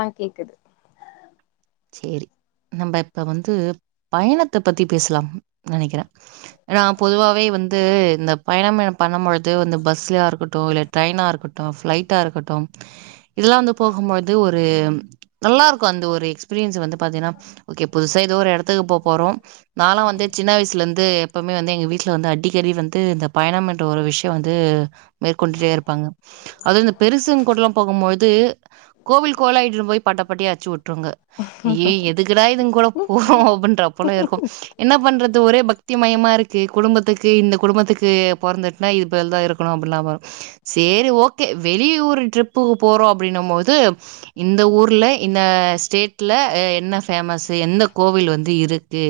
ஆ கேக்குது செரி நம்ம இப்ப வந்து பயணத்த பத்தி பேசலாம் நெனைக்கிறே ஏன்னா பொதுவாவே வந்து இந்த பயணம் பண்ணு பொழுது வந்து பஸ்லயா யிருக்கட்டு யில்ல ட்ரெய்னா யிருகட்டு ஃப்ளைட்டா யிருகட்டு இதல்லா வந்து போகுபோது ஒரு நல்லாயிருக்கு அந்த ஒரு எக்ஸ் பிரியஸ் வந்து பாத்திங்கனாஓக்கே புதுசா ஏதோ ஒரு எடது த்துக்கு போ போறோ நாலா வந்து சின்ன வயசுல யிருந்து எப்பவுமே வந்து எங்க வீட்டுல வந்து அடிக்கடி வந்து இந்த பயணம் என்ற ஒரு விஷயம் வந்து மேற்கொண்டுட்டே இருப்பாங்க அது இந்த பெருசுங்க கூடலா போகுபோது கோவில் கோவிலா இட்ன்னு போய் பட்டைப்பட்டையா அச்சு வுட்டுருங்க ய் எதுகுடா இதுங்க கூட போறோ ம் ம் அப்டின்ற அப்போலா இருக்கு என்ன பண்றது ஒரே பக்தி மயமா இருக்கு குடும்பத்துக்கு இந்த குடும்பத்துக்கு பொறந்துட்னா இதுபோல தா இருக்கணு அப்படின்ல்லா செரி ஓகே வெளியூர் ட்ரிப்புக்கு போறோ அப்படின்ன போது இந்த ஊர்ல இந்த ஸ்டேட் ட்ல என்ன ஃபேமஸு எந்த கோவில் வந்து இருக்கு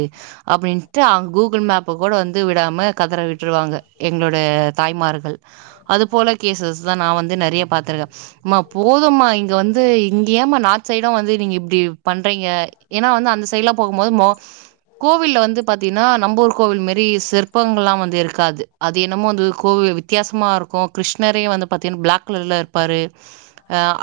அப்டின்ட்டு அவங்க கூகுள் மேப்ப கூட வந்து விடாம கதற விட்டுருவாங்க எங்களோட தாய்மார்கள் அது போல கேசஸ் தா நான் வந்து நிறைய பா்த்திருக்கே அம்மா போதுமா இங்க வந்து இங்கயமா நார்த் சைட் வந்து நீங்க இப்டி பண்றீங்க ஏன்னா வந்து அந்த சைடு்லா போகும்போது ம கோவில்ல வந்து பாரத்தீங்கன்னா நம்பூர் கோவில் மாரி சிற்பங்கள் எலாம் வந்து இருக்காது அது என்னமோ வந்து கோவில் வித்தியாசமா இருக்கு கிருஷ்ணரே வந்து பார்த்தீங்கன்னா பிளாக் கலர்ல இருப்பாரு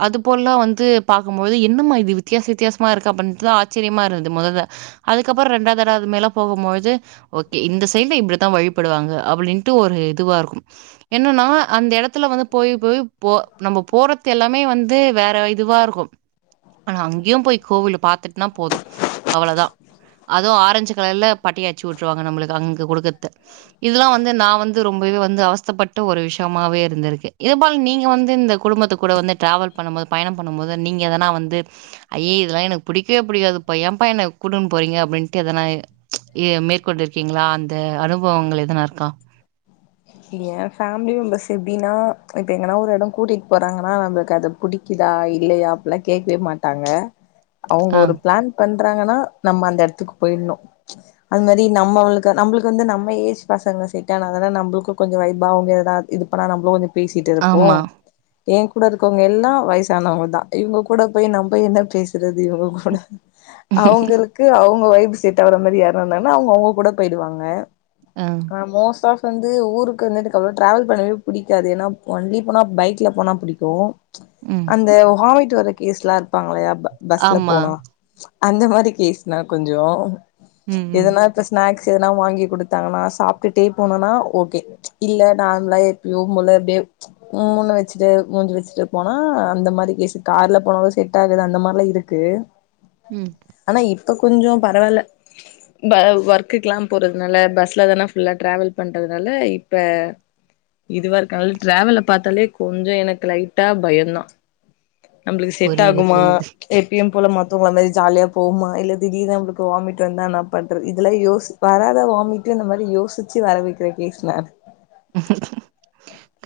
அது போலலா வந்து பார்கும்போது என்னமா இது வித்தியாச வித்தியாச பா இருக்கு அப்பன்ட்டுதா ஆச்சரியமா இருந்து மொதல்ல அதுக்கப்பற ரெண்டாவ தடவ அது மேல போகும்போது ஓகே இந்த சைடு்ல இப்டித்தா வழிபடுவாங்க அப்டின்ட்டு ஒரு இதுவா இருக்கும் என்னன்னா அந்த எடத்துல வந்து போய் போய் போ நம்ப போறத் எல்லாமே வந் து வேற இதுவா இருக்கு ஆனா அங்யும் போய் கோவில பாத்துட்னா போது அவ்வளதா அதுவு ஆரஞ்சு கலர்ல பட்டியாச்சு வுட்ருவாங்க நம்மளுக்கு அங்க கொடுக்கற்த இதெல்லா வந்து நா வந்து ரொம்பவே வந்து அவஸ்தப்பட்ட ஒரு விஷ்யமாவே இருந்துருக்கு இதுபோல நீங்க வந்து இந்த குடும்பத்துக் கூட வந்து டிராவல் பண்ணும்போ பயணம் பண்ணும்போது நீங்க எதனா வந்து ஐய இதெல்லா எனக்கு புடிக்கவே புடிக்காதுப்பா ஏம்ப்பா என்ன கூட்டுன் போறீங்க அப்டின்ட்டு எதனா எ மேற்கொண்டாருக்கீங்ளா அந்த அனுபவங்கள் எதனா இருக்கா? ஏ ஃபேமிலி மெம்பர்ஸ் எப்டின்னா இப்ப எங்கனா ஒரு எடொ கூட்டிட் போறாங்கனா நம்ளுக்கு அது புடிக்குதா இல்லயா அப்புல்லா கேக்கவே மாட்டாங்க அவுங்க ஆ. ஒரு பிளான் பண் றாங்கனா நம்ம அந்த எடத்துக்கு போயிட்னு அது மாரி நம்ம அவளுக்கு நம்ளுக்கு வந்து நம்ம ஏஜ் பசங்க செட்டான தான நம்பள் க்கு கொஞ்ச இதா அவுங்க எதா இது பண்ணா நம்ளு வந்து பேசிட்டுருப்போ ஆமா. ஏ கூட இருக்கவுங்க எல்லா வயசானவுங்க தா இவுங்க கூட போய் நம்ம என்ன பேசுறது இவுங் கூட அவுங்களுக்கு அவு வுங்க வைபு செட்டாவுற மாரி யாரு இருந்தாங்கனா அவுங்க அவுங்க கூட போயிடுவாங்க ஆ மோஸ்டா கு ஊருக்கு வந்ததுக்கப்புறொ டிராவல் பண்ணவே பிடிக்காது என்னா ஒன்லி போனா பைக்ல போனா புடிக்கு ம். அந்த ஹாமிட் டு‌ வர கேஸ்லா இருப்பாங்களயா ப பஸ்ல ஆமா. போனா அந்த மாரி கேஸ் நா கொஞ்சொ ம், ம். எதனா இப்ப ஸ்நாக் ஸ் எதனா வாங்கி குடுத்தாங்கனா சாப்டுட்டே போனொனா ஓகே இல்ல நார்மலா எப்பயு போல அப்டியே உம்முனு வச்சுட்டு மூஞ்சு வச்சுட்டு போனா அந்த மாரி கேஸு கார்ல போனாலு செட் ஆகாது அந்த மார்லா இருக்கு ம் ப கொஞ்சொ பரவால்ல ப ஒர்க்குக்கெல்லா போறதுனால பஸ்ல தான ஃபுல்லா டிராவல் பண் றதுனால இப்ப இதுவா இருக்க அனால டிராவல பாத்தாலே கொஞ்ச எனக்கு லைட்டா பயந்தா நம்ளுக்கு செட் புரியுது, ஆகுமா புரியுது. எப்பயும் போல மத்தவுங்கள மாரி ஜாலியா போவமா இல்ல திடீர்னு நம்ளுக்கு வாமிட் வந்தா என்ன பண்றது இதெல்லா யோசி வராத வாமிட்டு இந்த மாரி யோசிச்சு வர வ [unintelligible]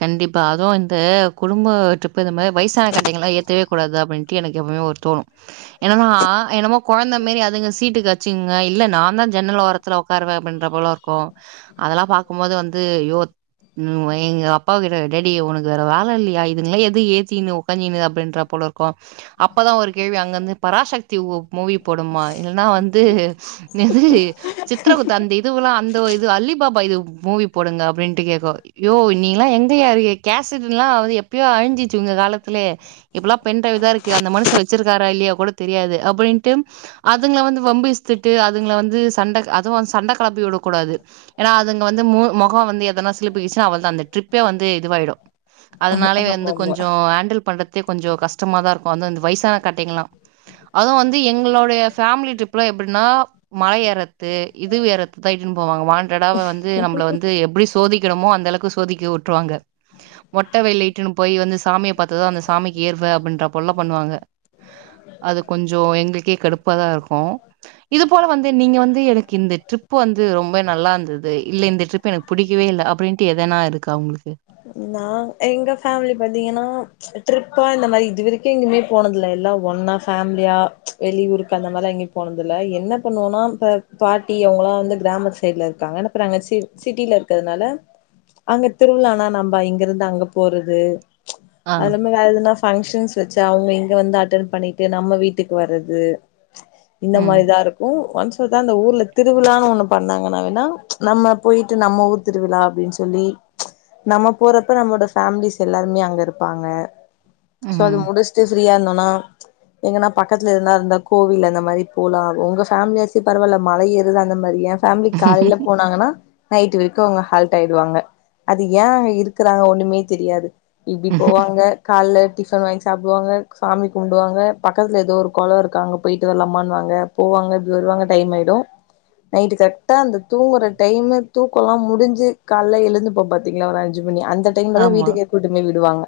கண்டிப்பா அதுவு இந்த குடும்ப ட்ரிப்பு இந்த மாரி வயசான கட்டைங்களா ஏத்தவே கூடாது அப்டின்ட்டு எனக்கு எப்பவுமே ஒரு தோணு என்னனா என்னமோ கொழந்த மாரி அதுங்க சீட்டுக்கு அச்சுகுங்க இல்ல நாந்தா ஜன்னல் ஓரத்துல ஓக்காருவே அப்டின்ற போல இருக்கு அதெல்லா பாக்கு போது வந்து. ஐய்யோ ம் எங் அப் அப்பா கிட்ட டேடி உனக்கு வேற வேல இல்லையா இதுங்களா எது ஏத்தின்னு ஓக்காஞ்சின்னுு அப்டின்ற போல இருக்கு அப்பதா ஒரு கேள்வி அங்கிருந்து பராசக்தி ஓம் மூவி போடும்பா இல்லன்னா வந்து இது சித்திரகுத்த அந்த இதுவல்லா அந்த இது அல்லி பாபா இது மூவி போடுங்க அப்டின்ட்டு கேட்கோ அய்யோ நீ ல்லா எங்கேயா இருக்கு கேசிடல்லா. வந்து எப்பயோ அழிஞ்சிச்சு உங்க காலத்துலே இப்பல்லா பென் ட்ரைவ்தா இருக்கு அந்த மனுஷ வச்சிருக்காரா இல்லையா கூட தெரியாது அப்டின்ட்டும் அதுங்கலா வந்து வம்புஸ்த்துட்டு அதுங்கலா வந்து சண்ட அ அதுவு சண்ட கெளப்பிவிடும் கூடாது ஏன அதுங்க வந்து மொ மொகம் வந்து எதன சிலிப்புச்ச அவள்தா அந்த ட்ரிப் ந்து இதுவாயிடு அதனாலே ஆமா வந்து ஆமா கொஞ்ச ஹேண்டில் பண்றதே கொஞ்ச கஷ்டமா தா இருக்கு அந்தந்த வயசான கட்டைங்கல்லா அதுவு வந்து எங் எங்களுடைய ஃபேமிலி ட்ரிப்ல எப்டின்னா மலை ஏறது இது இதுவ் வேற தா இட்டுன்னு. போவாங்க வாண்ட்டடா வந்து நம்பல வந்து எப்டி சோதிக்கறமோ அந்த அளவுக் சோதிக்கவு ட் ட்டுறுவாங்க மொட்ட வெயில்லா இட்டுன்னு போய் வந்து சாமியா பாத்துதா சாமிக்கு ஏர்வ அப்டின்ற போலல்லா பண்ணுவாங்க அது கொஞ்ச எங்களுக்கே கடுப்ப தா இருக்கோ இது போல வந்து நீங்க வந்து எனக்கு இந்த ட்ரிப்பு வந்து ரொம்ப நல்லா இருந்தது இ இல்ல இந்த ட்ரிப்பு எனக்கு புடிக்கவே இல்ல அப்டின்ட்டு எதனா இருக்கா உங்களுக்கு [unintelligible] நா எங்க ஃபேமிலி பாத்தீங்கன்னா ட்ரிப்பா இந்த மாரி இதுவரைக்கு எங்கயுமே போனதில்லா எல்லா ஒன்னா ஃபேமிலியா வெளியூருக்கு அந்த மாறி லா எங்கயு போனதில்ல என்ன பண்ணுவோம்னா இப்ப பாட்டி அவுங்களாம் வந்து கிராம சைடுல இருக்காங்கற அங்க சிட்டியல இருக்கறதுனால அங்க திருவிழானா நம்ப இங்கிருந்து அங்க போறது ஆ அதுலா ம வேற எதுனா ஸ் பங்க்ஷன்ஸ் வச்சு அவுங்க இங்க வந்து அட்டன் பண்ணிட்டு நம்ம வீட்டுக்கு வறது இந்த ம் மாரிதா இருக்கு ஒன்ஸ் தா இந்த ஊர்ல திருவிழானு ஒண்ணு பண்ணாங்கன்னான்ன நம்ம போயிட்டு நம்ம ஊர் திருவிழா அப்டின் சொல்லி நம்ம போறப்ப நம்மோட ஃபேமிலிஸ் எல்லாருமே அங்க இருப்பாங்க சோ அது ம் முடிஷ்ட்டு ஃப்ரீயா இருந்தன்னா எங்கனா பக்கத்துல இருந்தா இருந்தா கோவில் அந்த மாரி போலா உங்க ஃபேமிலி ஆச்சு பரவால்ல மலை ஏறது அந்த மாரி எ ஃபேமிலி காலையல போனாங்கன்னா நைட்டு வரைக்கு அவுங்க ஹால்ட் ஆயிடுவாங்க அது ஏ இருக்கறாங்க ஒண்ணுமே தெரியாது இப்டி போவாங்க கால்ல டிஃபன் வாங்கி சாப்டுவாங்க சாமி கும்புடுவாங்க பக்கத்துல ஏதோ ஒரு கொள இருக்கா அங்க போயிட்டு வரலம்மான் வாங்க போவாங்க இப்டி வருவாங்க டைம் ஆயிடு நைட்டு கரெட்டா அந்த தூங்குற டைம்மு தூக்கல்லா முடிஞ்சு காலைல எழுந்து போ பத் ங்களா ஒரு அஞ்சு மணி அந்த டைம்ல தா ஆமா வீட்டுக்கே கூட்டுப்போய் விடுவாங்க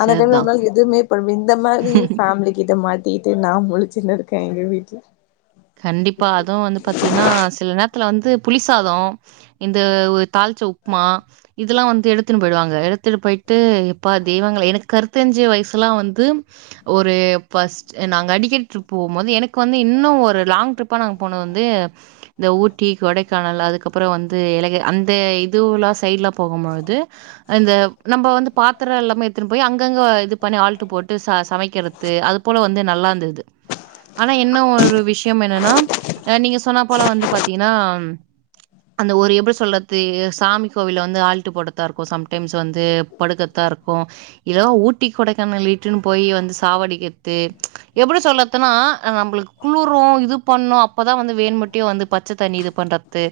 அந்த டைம்ல சேர்தா நம்மளால எதுமே பண் இந்த மாரி ஃபேமிலி கிட்ட மாட் த்தீட்டு நா முழுச்சுன்னு இருக்க எங்க வீட்ல கண்டிப்பா அதுவு வந்து பாத்தீங்கன்னா சில நேர் த்துல வந்து புளிசாதோம் இந்த ஒர் தாளுச்ச உப்மா இதெல்லா வந்து எடுத்துன்னு போயிடுவாங்க எடுத்துட்டு போயிட்டு இப்ப தெய்வங்கள எனக்கு கருத்தஞ்சு வயிசுலா வந்து ஒரு ஃபஸ்ட் நாங்க அடிக்கடி டிரிப் போகும் போது எனக்கு வந்து இன்னு ஒரு லாங் டிரிப்பா நாங் போனது வந்து இந்த ஊட்டி கொடைக்கானல் அதுக்கப்புறோ வந்து ஏலகி அந்த இதுவுல்லா சைடுல்லா போகும் போது இந்த நம்ப வந்து பாத்துரோ எல்லாமே எடுத்துன்னு போய் அங்கங்க இது பண்ணி ஆல்ட்டு போட்டு ச சமைக்கிறது அது போல வந்து நல்லா இருந்தது ஆனா என்ன ஒரு விஷ் விஷ்யோ என்னன்னா நீங்க சொன்னா போல வந்து பாத்தீங்கன்னா அந்த ஒரு எப்புடி சொல்றது சாமி கோவில் வந்து ஆல்ட்டு போட்டுத்தா இருக்கு சம் டைம்ஸ் வந்து படுக்கத்தா இருக்கு இல்ல ஊட்டி கொடைக்கானல் இட்டுன்னு போயி வந்து சாவடிக்கிறது எப்புடி சொல்றதுன்னா அ நம்பளுக்கு குழு இது பண்ணு அப்பதா வந்து வேன்மட்டியு வந்து பச்ச தண்ணி இது பண்றது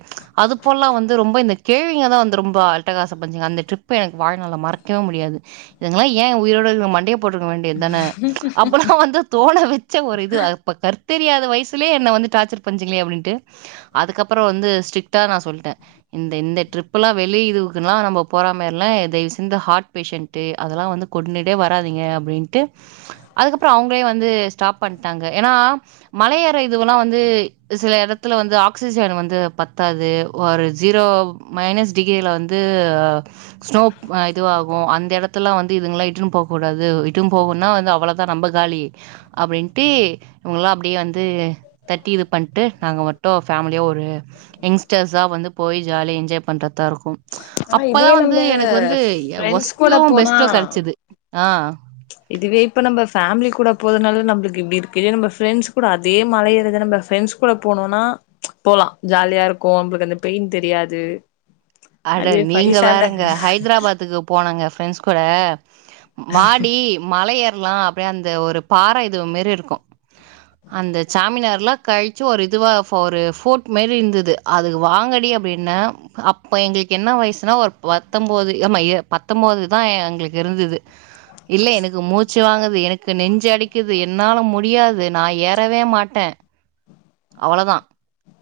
அது போல வந்து ரொம்ப இந்த கேள்விங்கதா வந்து ரொம்பா அட்டகாச பஞ்சிங் அந்த டிரிப்பு எனக்கு வாழ்நால்ல மறக்கவே முடியாது இதுங்கல்லா ஏ உயிரோட இருக்கு மண்டைய போட்ருக்க வேண் டிதான அப்பல்லா வந்து தோன வெச்ச ஒரு இது அப்ப கருத்தே அந்த வயிசுலயே என்ன வந்து டார்ச்சர் பண்ணுச்சுங்களே அப்டின்ட்டு அதுக்கப்புறோ வந்து ஸ்டிக்ட்டா நா சொல்லிட்ட இந்த இந்த டிரிப் எல்லா வெளிய ஊருக்குன்லா நாம்ப போற மாரி எல்லா தயிவுசெஞ்து ஹார்ட் பேசண்ட்டு அதெல்லா வந்து கொண்டுடே வராதிங்க அப்டின்டு அதுக்கப்புறோ அவுங்களே வந்து ஸ்டாப் பண்ட்டாங்க ஏன்னா மலையேற இதுவெல்லா வந்து சில எடத்துல வந்து ஆக்சிஜன் வந்து பத்தாது ஒரு ஜீரோ மைனஸ் டிகிரியில வந்து ஸ்னோ இதுவாகு அந்த எடத்துல வந்து இதுங்கல்லா இட்டுன்னு போகக்கூடாது இட்டுன்னு போகுன்னா வந்து அவ்வளோதா நம்ப காலி அப்டின்ட்டு இவங்கல்லா அப் அப்டியே வந்து தேர்ட்டி இது பண்ட்டு நாங்க மட்டு ஃபேமிலியா ஒரு எங்ஸ்டர்சா வந்து போய் ஜாலியா என்ஜாய் பண்றதா இருக்கு ஆ அப்பதா இதுவே வந்து நம்ப எனக்கு வந்து ஃப்ரெண்ட்ஸ் கூட ஒஸ்ட்டு போனா பெஸ்ட்டு கெடைச்சுது ஆ இதுவே இப்ப நம்ப ஃபேமிலி கூட போறதுனால நம்மளுக்கு இப்டி இருக்கு இல்ல நம்ப ஃப்ரெண்ட்ஸ் கூட அதே மலையேறத நம்ப ஃப்ரெண்ட்ஸ் கூட போனோன்னா போலா ஜாலியா இருக்கு நம்பளுக்கு அந்த பெயின் தெரியாது அட அதுவே ஃபைவ் நீங்க ஸ்டாண்டர்ட் வேறங்க ஹைதராபாத்துக்கு போனங்க ஃப்ரெண்ட்ஸ் கூட வாடி மலையேற் ல்லா அப்டியே அந்த ஒரு பாற இது மேறி இருக்கு அந்த சாமினார்லா கழுச்சு ஒரு இதுவா ஒரு ஃபோட் மாறி இருந்தது அதுக்கு வாங்கடி அப்டின்ன அப் இப்போ எங்களுக்கு என்ன வயிசுனா ஒரு பத்தொன்பது ஆமா பத்தொம்பதுதா எங்களுக்கு இருந்துது இல்ல எனக்கு மூச் து வாங்கது எனக் எனக்கு நெஞ்சு அடைக்குது என்னால முடியாது நா ஏறவே மாட்ட அவ்வளோதா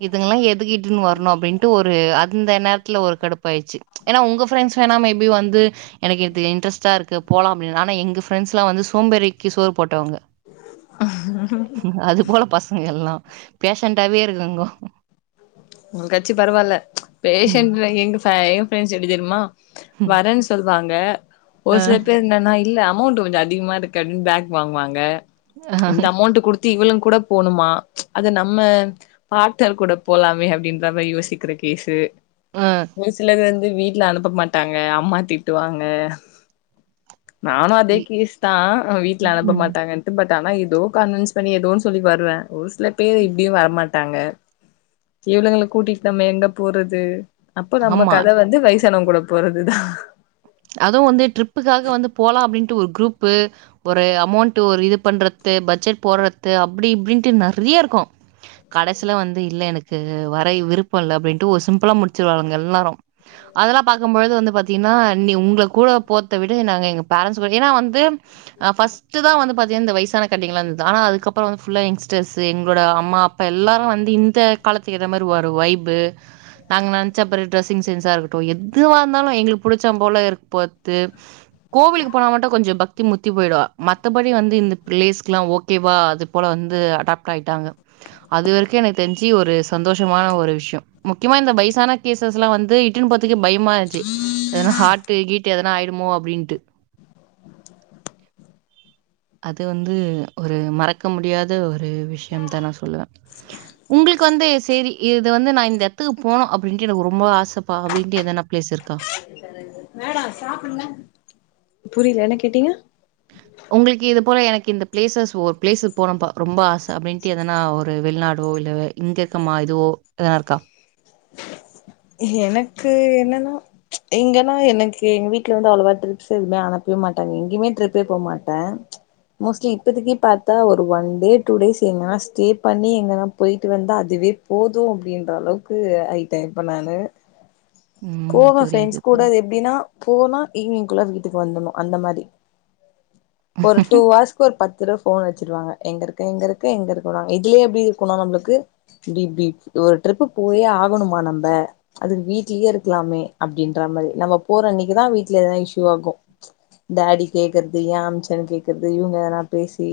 இதுங்கெல்லா எதுக் இருக் த்துன் வர்ணு அப்டின்ட்டு ஒரு அந்த நேரத்துல ஒரு கடுப்பு ஆயிருச்சு ஏன்னா உங்க ஃப்ரெண்ட்ஸ் வேணா மேபி வந்து எனக்கு இது இன்ட்ரஸ்டா இருக்கு போலா அப்டின்ன ஆனா எங்க ஃப்ரண்ட்ஸ்லா வந்து சோம்பேறிக்கு சோறு போட்டவங்க அது போல பசங்க எல்லா பேஷண்டடாவே இருக்குங்கோ உங்க கச்சி பரவால்ல ம். பேஷன்ட் எங்க பே ஃப்ரெண்ட்ஸ் எப்டி தெரியுமா ம். வரன் சொல்வாங் ங்க அ, ஒரு சில பேர் என்னன்னா இல்ல அம் அமௌண்ட் கொஞ்சோ அதிகமாக இருக்கு அப்டினு பேக் வாங்குவாங்க இந்த அ, அமௌண்ட் குடுத்து இவளு கூட போணுமா அத நம்ம பாட்னர் கூட போலாமே அப்டின்ற மாரி யோசிக்ற கேஸு அ. ஒரு சிலது வந்து வ வீட்ல அனுப்ப மாட்டாங்க அம்மா திட்டுவாங்க நானு அதே இ கேஸ் தா வீட்ல அனுப்ப ம். மாட்டாங்கன்ட்டு பட் டான ஏதோ கன்வின்ஸ் பண்ணி ஏதோன்னு சொல்லி வருவ ஒரு சில பேர் இப்டியு வரமாட்டாங்க இவுலங்கள கூட்டிட்டு நம்ம எங்க போறது அப்போ நம்ம ஆமா. கத வந்து வயசு [unintelligible] கூட போறதுதா அதுவு வந்து டரிப்புக்காக வந்து போலா அப்டின் டு ஒரு குரூபு ஒரு அமௌண்ட் ஒரு இது பண்றது பட்ஜெட் போட்றத்து அப்டி இப்டின்டு நெறய இருக்கோ கடசில வந்து இல்ல எனக்கு வர விருப்ப இல்ல அப்டின் டு சிம்பிளா முடிச்சிருவாங்க எல்லாரு அதெல்லா பாக்குபொழுது வந்து பாத்தீங்கன்னா நீ உங்க கூட போர்த விட நாங்க எங்க பேரன்ஸ் வழினா வந்து அ ஃபர்ஸ் தா வந்து பாத்தீங் இந்த வயசான கட்டைங்கலா இருந்தது ஆனா அதுகப்புறோ ஃபுல்லா யாங்ஸ்டர்ஸ் எங்களோட அம்மா அப்பா எல்லாரு வந்து இந்த காலத்துக்கு ஏத்த மாரி ஒரு வைபு நாங்க நெனச்ச அப்புறோ ட்ரெசிங் சென்ஸ் இருக்கட்டு எதுவா இருந்தாலு எங்களுக்கு புடி ச்சபோல [unintelligible] கோவிலுக்கு போனா மட்டு கொஞ்ச பக்தி முத்தி போயிடு மத்தபடி வந்து இந்த பிளேஸ்க்குலா ஓகேவா அது போலா வந்து அடாப்டாயிட்டாங்க அது வரைக்கு எனக்கு தெரிஞ்சி ஒரு சந்தோஷமான ஒரு விஷய முக்கியமா இந்த வயசானா கேஸ்ஸஸ்லா வந்து இட்டுனு போரத்துக்கே பய மாஜி எதனா ஹாட்டு கீட்டு எதனா ஆயி டுமோ அப்டின்ட்டு அது வந்து ஒரு மறக்க முடியாத ஒரு விஷயந்தா நா சொல்லுவ உங்களுக்கு வந்து சேரி இது வந்து நா இந்த எடத்துக்கு போனோ அப்டின்ட்டு எனக்கு ரொம்ப ஆசப்பா அப்டின்ட்டு எதென்னா பிளேஸ் இருக்கா மேடோ சாப்டல்லா புரியல என்ன கேட்டீங்க ஒங்களுக்கு இது போல எனக் இந்த பிளேசஸ் ஒரு பிளேஸ் போனும்ப்பா ரொம்ப ஆச அப்டின்ட்டு எதனா ஒரு வெளிநாடோ இல்ல இங்க இருக்கமா எதோ எதனா இருக்கா எனக்கு என்னன்னா எங்கனா எனக்கு எங்க வீட்ல வந்து அவ்ளவா ட்ரிப்ஸ் எதுவுமே அனுப்பவே மாட்டாங்க எங்கயுமே ட்ரிப்பே போக மாட்டே மோஸ்ட்லி இப்பதக்கி பாத்தா ஒரு ஒன் டே டூ டேஸ் எங்கனா ஸ்டே பண்ணி எங்கனா போயிட்டு வந்தா அதுவே போது அப்டின்ற அளவுக்கு ஆயிட்ட இப்ப நானு ம். போவ புரியுது, ஃப்ரெண்ட்ஸ் கூட புரியுது. அது எப்டினா போனா ஈவ்னிங்குள்ள வீ ட்டுக்கு வந்துண்ணோ அந்த மாரி ஒரு டூ ஆர்ஸ்க்கு ஒரு பத் துதரவ போன் அடுச்சிடுவாங்க எங்க இருக்க-எங்க இருக்க-எங்க இருங்க இதுலே எப்டி இருக்கோணா நம்மளுக்கு இப்டி-இப்டி ஒரு ட்ரிப் போயே ஆகணுமா நா ம அதுக்கு வீட்லியே இருக்கலாமே அப்டின்ற மாரி நம்ம போற அன்னிக்குதா வீட்ல எதனா இஷுவா ஆகு டாடி கேக்குறது யா அம்ச்சன் கேக்குறது இவுங்க எதனா பேசி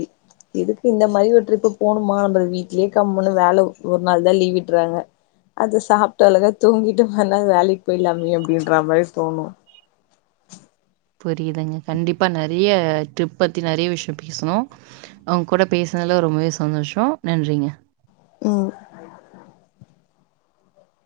எதுக்கு இந்த மாரி ஒரு ட்ரிப்பு போணுமா வீட்லியே கம்முனு வேல ஒரு நாள் தா லீவிட்டுறாங்க அத சா ட்டு அழகா தூங்கிட்டு மறுநாள் வேலைக்கு போய்ல்லாமே அப்பிடின்ற மாரி தோணு புரியுதுங்க கண்டிப்பா நெறைய ட்ரிப் பத்தி நெறைய விஷ்யோ பேசணு அவுங்க கூட பேசனல ரொம்பவே சந்தோஷோ நன்றிங்க ம்